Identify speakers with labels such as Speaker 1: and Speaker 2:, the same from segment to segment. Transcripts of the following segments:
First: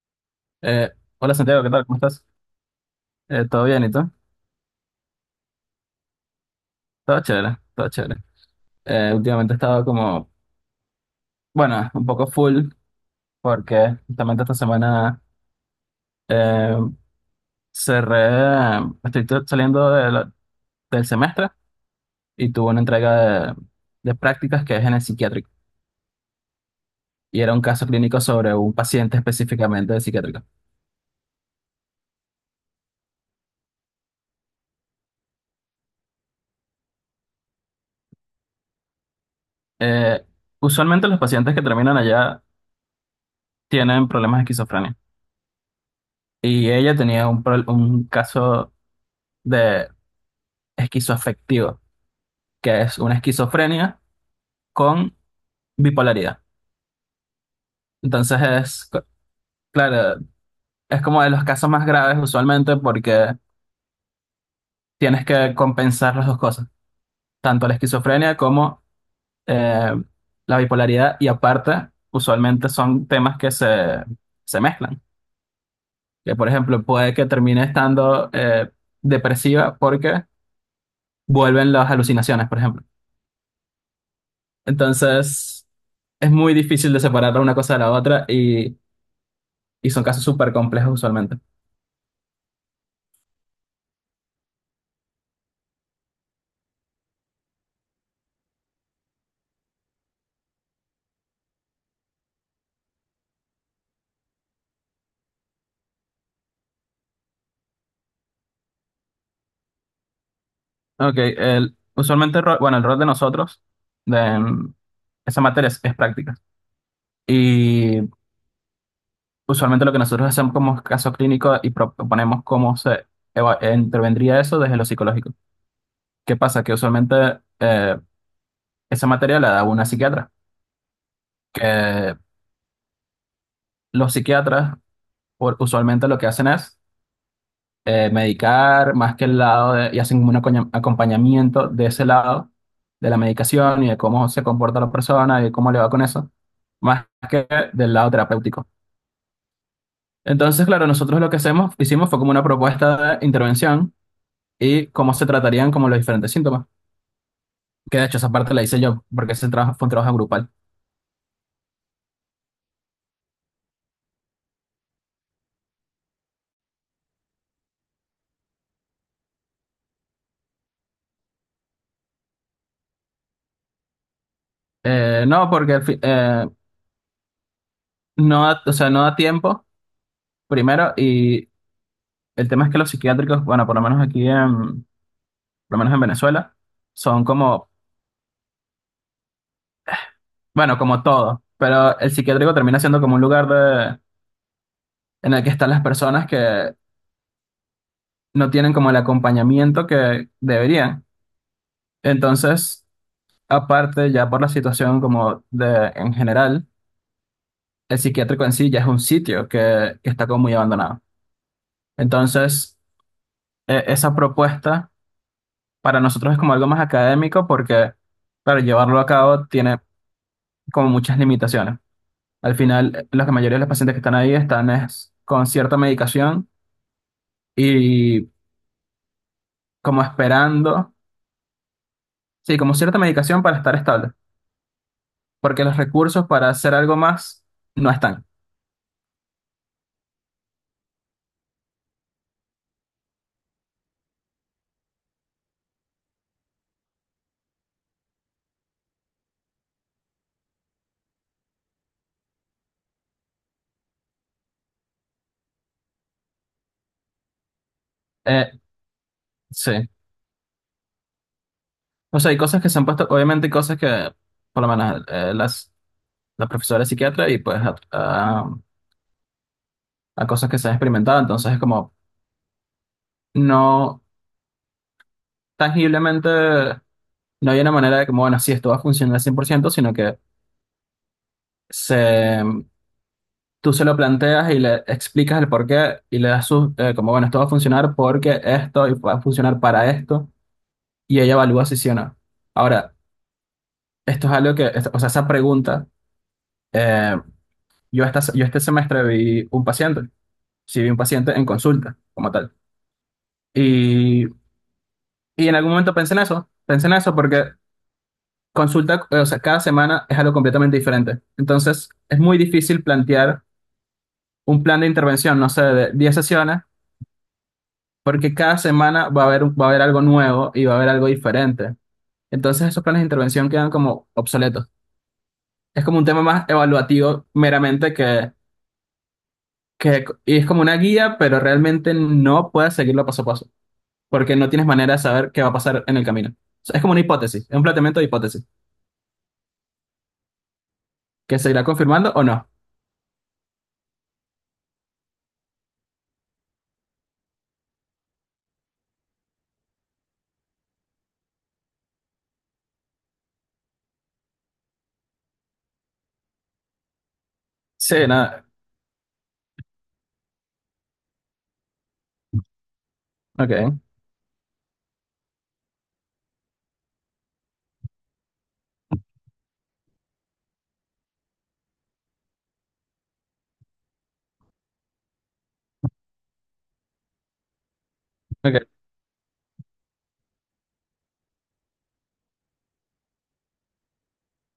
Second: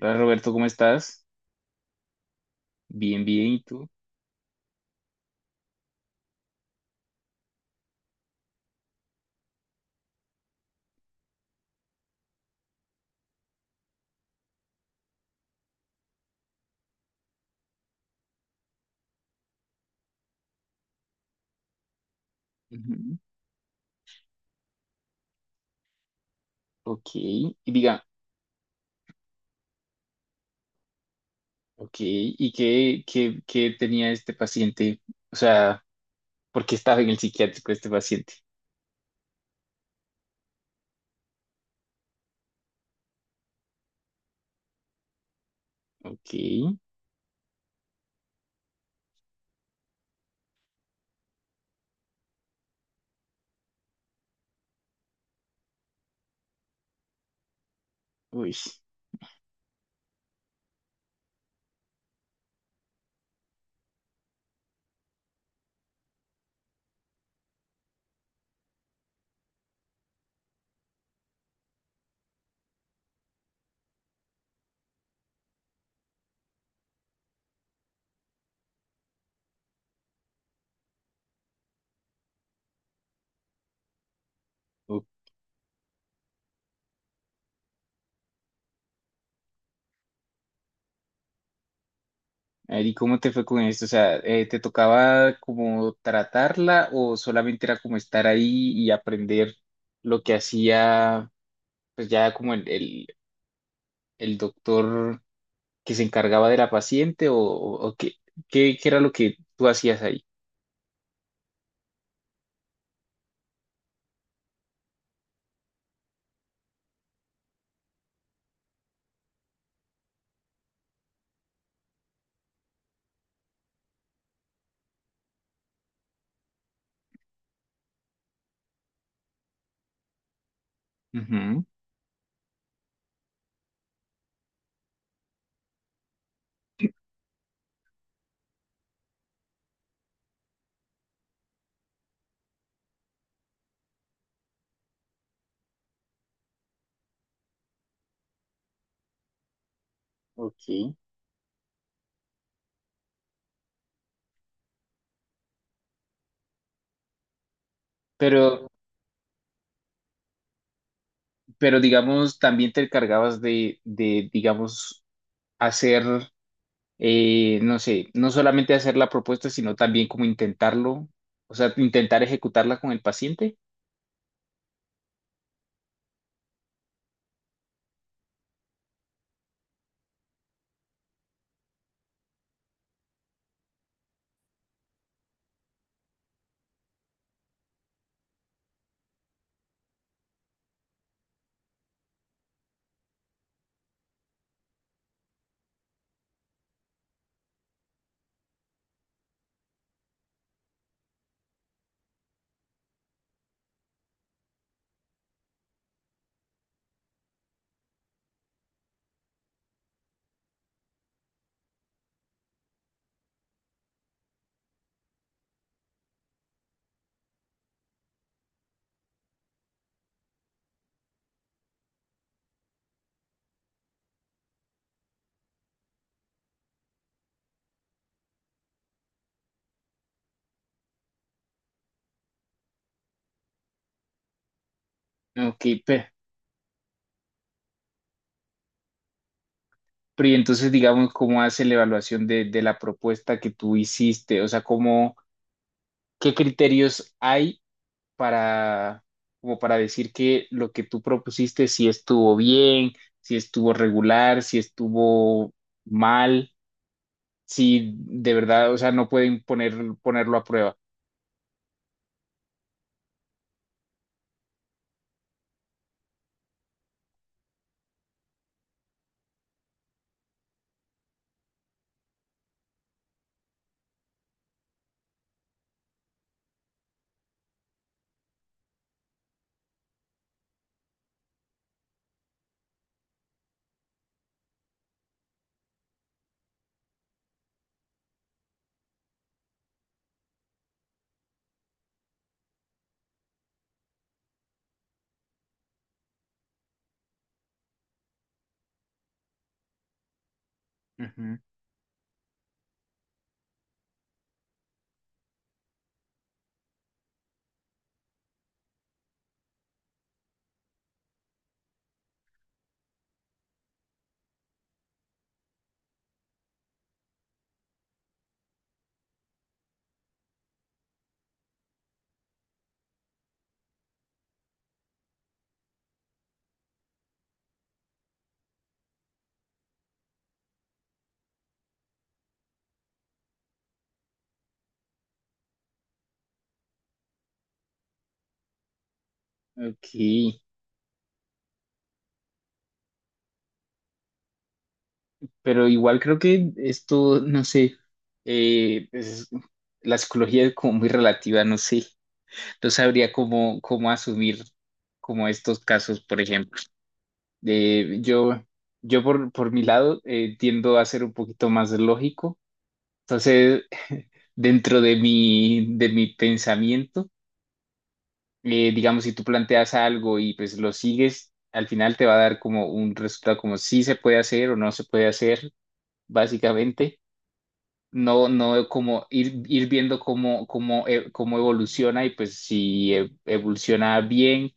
Speaker 1: Hola Roberto, ¿cómo
Speaker 2: Eh,
Speaker 1: estás?
Speaker 2: Hola Santiago, ¿qué tal? ¿Cómo estás?
Speaker 1: Bien, bien, ¿y
Speaker 2: ¿Todo bien
Speaker 1: tú?
Speaker 2: y tú? Todo chévere, todo chévere. Últimamente he estado como, bueno, un poco full porque justamente esta semana eh, cerré, estoy saliendo del semestre y tuve una
Speaker 1: Ujú.
Speaker 2: entrega de prácticas que es en el psiquiátrico
Speaker 1: Ok,
Speaker 2: y era un
Speaker 1: y
Speaker 2: caso
Speaker 1: diga,
Speaker 2: clínico sobre un paciente específicamente de psiquiátrico.
Speaker 1: ok, ¿y qué, qué tenía este paciente? O sea, ¿por qué estaba en el psiquiátrico este paciente?
Speaker 2: Eh, Usualmente los pacientes que terminan allá tienen problemas de esquizofrenia
Speaker 1: Ok,
Speaker 2: y ella tenía un caso de esquizoafectivo, que es una esquizofrenia con bipolaridad. Entonces
Speaker 1: uy,
Speaker 2: es, claro, es como de los casos más graves usualmente porque tienes que compensar las dos cosas, tanto la esquizofrenia como eh, la bipolaridad, y aparte usualmente son temas que se mezclan. Que por ejemplo puede que termine estando depresiva porque vuelven las alucinaciones, por ejemplo.
Speaker 1: ok.
Speaker 2: Entonces es muy difícil de separar una cosa de la otra, y son casos súper complejos usualmente.
Speaker 1: A ver, ¿y cómo te fue con esto? O sea, ¿te tocaba como tratarla o solamente era como estar ahí y aprender lo que hacía, pues ya como el doctor que se encargaba de la paciente o qué, qué era lo que tú hacías ahí?
Speaker 2: Ok, el, usualmente, bueno, el rol de nosotros, de mm, esa materia es práctica. Y usualmente lo que nosotros hacemos como caso clínico y proponemos cómo se intervendría eso desde lo psicológico. ¿Qué pasa? Que usualmente esa materia la da una psiquiatra,
Speaker 1: Ujú.
Speaker 2: que los psiquiatras usualmente lo que hacen es medicar, más que el lado de, y hacen como un acompañamiento de ese lado, de la medicación y de cómo se comporta la persona y de cómo le va con eso, más que del lado terapéutico. Entonces, claro,
Speaker 1: Ok.
Speaker 2: nosotros lo que hicimos fue como una propuesta de intervención y cómo se tratarían como los diferentes síntomas. Que de hecho esa parte la
Speaker 1: Pero,
Speaker 2: hice yo, porque ese trabajo fue un trabajo grupal.
Speaker 1: pero digamos, también te encargabas digamos, hacer, no sé, no solamente hacer la propuesta, sino también como intentarlo, o sea, intentar ejecutarla con el paciente.
Speaker 2: No, porque no, o sea, no da tiempo, primero, y el tema es que los psiquiátricos, bueno, por lo menos por lo menos en Venezuela, son como bueno, como todo, pero el psiquiátrico termina siendo como un lugar en el que están las personas que no tienen como el acompañamiento que deberían. Entonces, aparte ya por la situación como de en general, el psiquiátrico en sí ya es un sitio que, está como muy abandonado. Entonces, esa propuesta para nosotros es como algo más académico porque para llevarlo a cabo tiene como muchas limitaciones. Al final, la mayoría de los pacientes que están ahí están es con cierta medicación y como esperando, sí, como cierta medicación para estar estable, porque
Speaker 1: Ok,
Speaker 2: los recursos para hacer algo más no están.
Speaker 1: pero, y entonces, digamos, ¿cómo hace la evaluación de la propuesta que tú hiciste? O sea, ¿cómo, qué criterios hay para, como para decir que lo que tú propusiste si estuvo bien, si estuvo regular, si estuvo mal, si de
Speaker 2: Eh,
Speaker 1: verdad, o sea, no pueden
Speaker 2: sí,
Speaker 1: poner, ponerlo a prueba?
Speaker 2: o sea, hay cosas que se han puesto, obviamente hay cosas que, por lo menos, la profesora es psiquiatra y pues a cosas que se han experimentado, entonces es como, no, tangiblemente, no hay una manera de como, bueno, sí, esto va a funcionar al 100% sino que se. Tú se lo planteas y le explicas el por qué y le das sus, como, bueno, esto va a funcionar porque esto y va a funcionar para esto. Y ella evalúa si sí o no. Ahora, esto es algo que, o sea, esa pregunta, eh, yo este semestre vi un paciente, sí vi un paciente
Speaker 1: Ujú.
Speaker 2: en consulta, como tal. Y, y en algún momento pensé en eso porque consulta, o sea, cada semana es algo completamente diferente. Entonces, es muy difícil plantear un plan de intervención, no sé, de 10 sesiones, porque cada semana va a haber, va a haber algo nuevo y va a haber algo diferente. Entonces, esos planes de intervención quedan como obsoletos. Es como un tema más evaluativo meramente que, y es como una guía, pero realmente no puedes seguirlo paso a paso, porque no tienes manera de saber qué va a pasar en el camino. O sea, es como una hipótesis, es un planteamiento de hipótesis,
Speaker 1: Ok,
Speaker 2: que se irá confirmando o no.
Speaker 1: pero igual creo que esto, no sé, eh, es- la psicología es como muy relativa, no sé, no sabría cómo, cómo asumir como estos casos, por ejemplo. Eh,
Speaker 2: Sí,
Speaker 1: yo,
Speaker 2: nada.
Speaker 1: yo por mi lado tiendo a ser un poquito más lógico. Entonces,
Speaker 2: Ok,
Speaker 1: dentro de mi pensamiento, digamos, si tú planteas algo y pues lo sigues, al final te va a dar como un resultado como si se puede hacer o no se puede hacer, básicamente. No,
Speaker 2: ok.
Speaker 1: no como ir, ir viendo cómo, cómo, cómo evoluciona y pues si evoluciona bien,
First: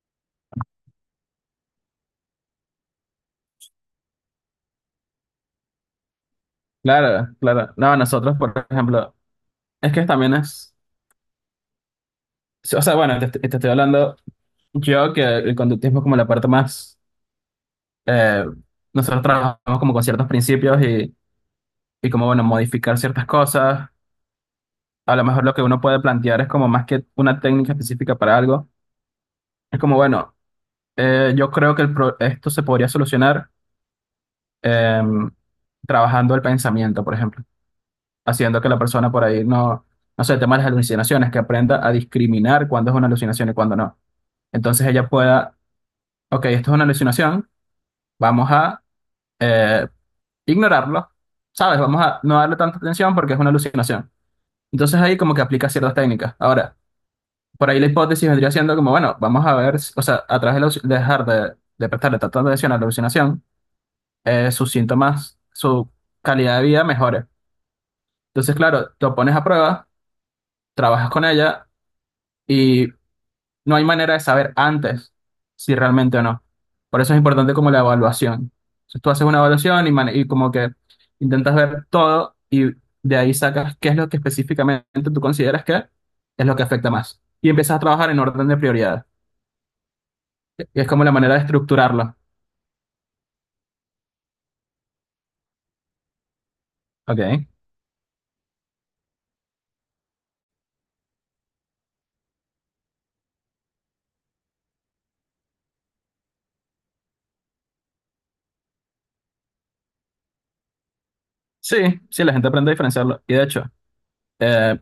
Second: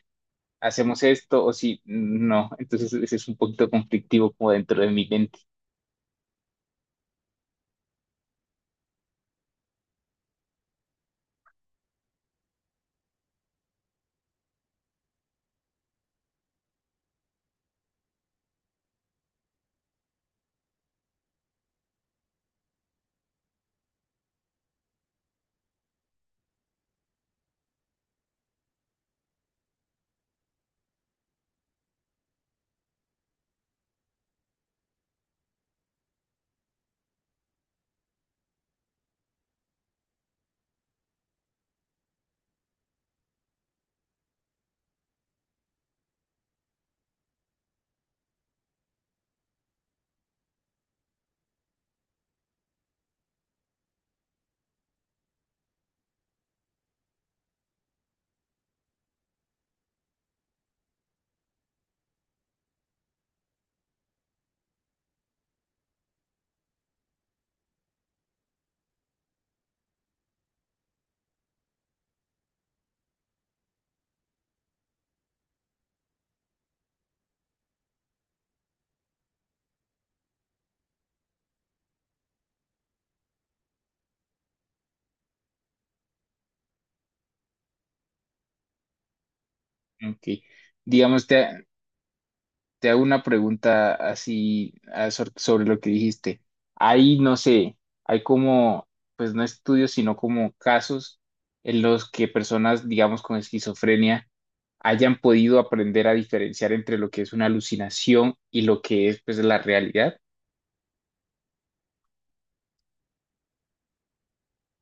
Speaker 1: hacemos esto o si no. Entonces, ese es un poquito conflictivo como dentro de mi mente.
Speaker 2: Claro, claro. No, nosotros, por ejemplo, es que también es, sí, o sea, bueno, te estoy hablando yo que el conductismo es como la parte más, eh, nosotros trabajamos como con ciertos principios, y como, bueno, modificar ciertas cosas. A lo mejor lo que uno puede plantear es como más que una técnica específica para algo. Es como, bueno, yo creo que esto se podría solucionar em, trabajando el pensamiento, por ejemplo, haciendo que la persona por ahí no, no sé, el tema de las alucinaciones, que aprenda a discriminar cuándo es una alucinación y cuándo no. Entonces ella pueda, ok, esto es una alucinación, vamos a eh, ignorarlo, ¿sabes? Vamos a no darle tanta atención porque es una alucinación. Entonces ahí como que aplica ciertas técnicas. Ahora, por ahí la hipótesis vendría siendo como, bueno, vamos a ver, o sea, a través de dejar de prestarle tanta atención a la alucinación, sus síntomas, su calidad de vida mejore. Entonces, claro, lo pones a prueba, trabajas con ella y no hay manera de saber antes si realmente o no. Por eso es importante como la evaluación. Entonces, tú haces una evaluación y como que intentas ver todo y de ahí sacas qué es lo que específicamente tú consideras que es lo que afecta más. Y empiezas a trabajar en orden de prioridad.
Speaker 1: Ok.
Speaker 2: Y es como la
Speaker 1: Digamos,
Speaker 2: manera de estructurarlo.
Speaker 1: te hago una pregunta así ah, sobre lo que dijiste. Hay, no
Speaker 2: Ok.
Speaker 1: sé, hay como, pues no estudios, sino como casos en los que personas, digamos, con esquizofrenia hayan podido aprender a diferenciar entre lo que es una alucinación y lo que es, pues, la realidad.
Speaker 2: Sí, sí, la gente aprende a diferenciarlo. Y de hecho, eh,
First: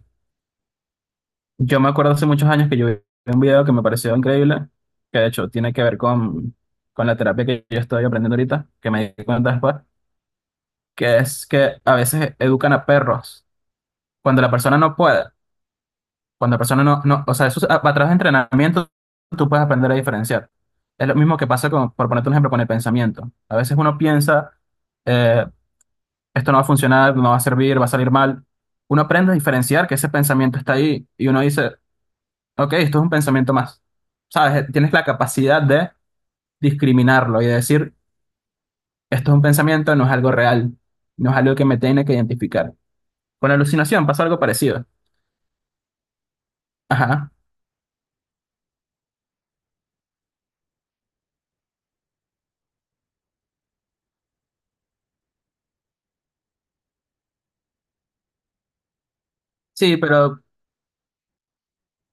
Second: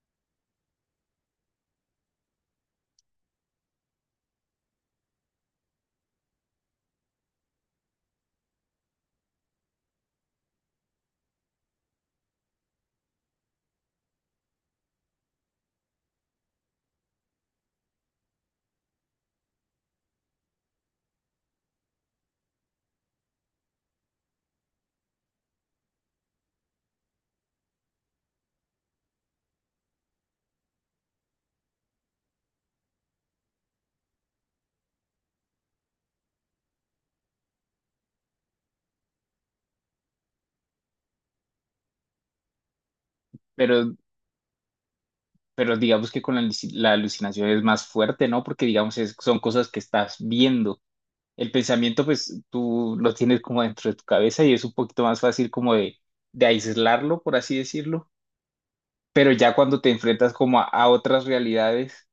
Speaker 2: yo me acuerdo hace muchos años que yo vi un video que me pareció increíble, que de hecho tiene que ver con la terapia que yo estoy aprendiendo ahorita, que me di cuenta después, que es que a veces educan a perros cuando la persona no puede, cuando la persona no, o sea, a través de entrenamiento tú puedes aprender a diferenciar. Es lo mismo que pasa con, por ponerte un ejemplo, con el pensamiento. A veces uno piensa, eh, esto no va a funcionar, no va a servir, va a salir mal. Uno aprende a diferenciar que ese pensamiento está ahí y uno dice, ok, esto es un pensamiento más. ¿Sabes? Tienes la capacidad de discriminarlo y de decir, esto es un pensamiento, no es algo real, no es algo que me tiene que identificar. Con
Speaker 1: Pero,
Speaker 2: alucinación pasa algo parecido.
Speaker 1: pero digamos que con la
Speaker 2: Ajá.
Speaker 1: alucinación es más fuerte, ¿no? Porque, digamos, son cosas que estás viendo. El pensamiento, pues tú lo tienes como dentro de tu cabeza y es un poquito más fácil como de aislarlo, por así decirlo. Pero ya cuando te
Speaker 2: Sí,
Speaker 1: enfrentas
Speaker 2: pero,
Speaker 1: como a otras realidades,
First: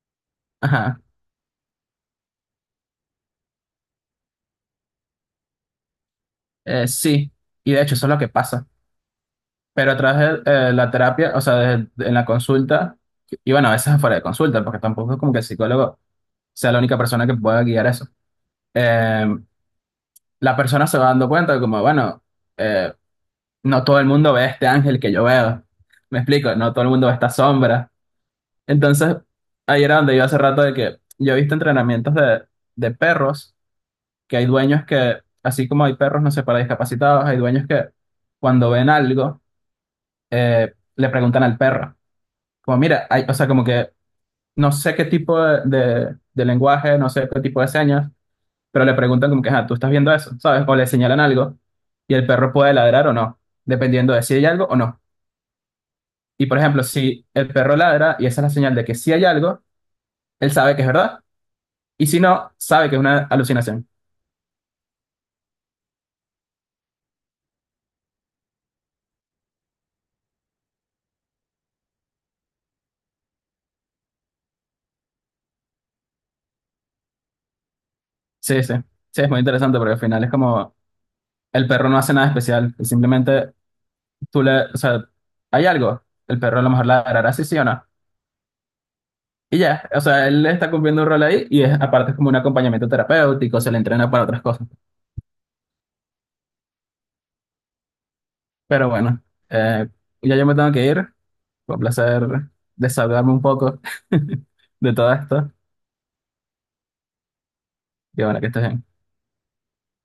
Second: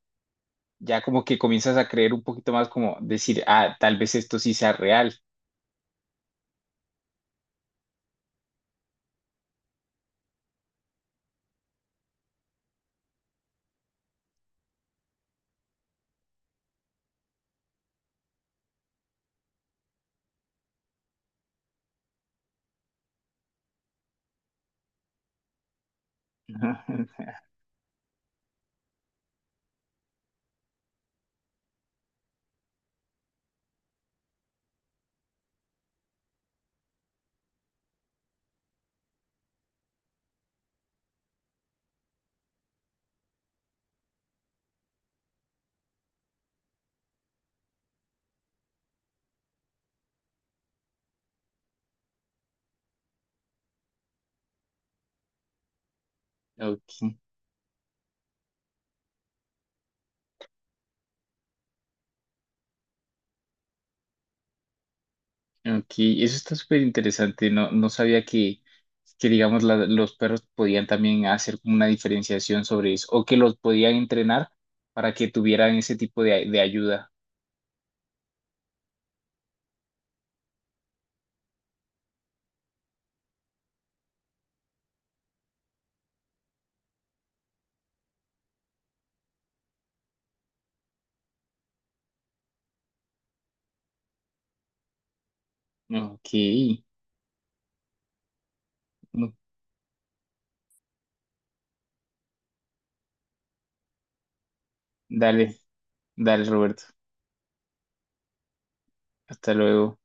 Speaker 2: ajá.
Speaker 1: ya como que comienzas a creer un poquito más como decir, ah, tal vez esto sí sea real.
Speaker 2: Sí. Y de hecho, eso es lo que pasa. Pero a través de la terapia, o sea, en la consulta, y bueno, a veces afuera de consulta, porque tampoco es como que el psicólogo sea la única persona que pueda guiar eso. Eh, la persona se va dando cuenta de como, bueno, eh, no todo el mundo ve este ángel que yo veo. Me explico, no todo el mundo ve esta sombra. Entonces, ahí era donde yo hace rato de que yo he visto entrenamientos de perros, que hay dueños que, así como hay perros, no sé, para discapacitados, hay dueños que cuando ven algo, le preguntan al perro, como mira, hay, o sea, como que no sé qué tipo de lenguaje, no sé qué tipo de señas, pero le preguntan como que, ah, tú estás viendo eso, ¿sabes? O le señalan algo y el perro puede ladrar o no, dependiendo de si hay algo o no. Y por ejemplo,
Speaker 1: Ok,
Speaker 2: si el perro ladra y esa es la señal de que sí hay algo, él sabe que es verdad. Y si no, sabe que es una alucinación.
Speaker 1: ok, eso está súper interesante. No, no sabía que digamos, los perros podían también hacer como una diferenciación sobre eso o que los podían entrenar para que tuvieran ese tipo de ayuda.
Speaker 2: Sí, sí. Sí, es muy interesante porque al final es como el perro no hace nada especial. Y simplemente o sea, hay algo. El perro a lo mejor ladrará, sí, sí o no. Y ya, o sea, él está cumpliendo un rol ahí y es, aparte es como un acompañamiento terapéutico, se le entrena para otras cosas.
Speaker 1: Ok,
Speaker 2: Pero bueno, eh, ya yo me tengo que ir. Fue un placer desahogarme un poco de todo esto.
Speaker 1: dale, dale, Roberto.
Speaker 2: Y bueno, que estés bien.
Speaker 1: Hasta luego.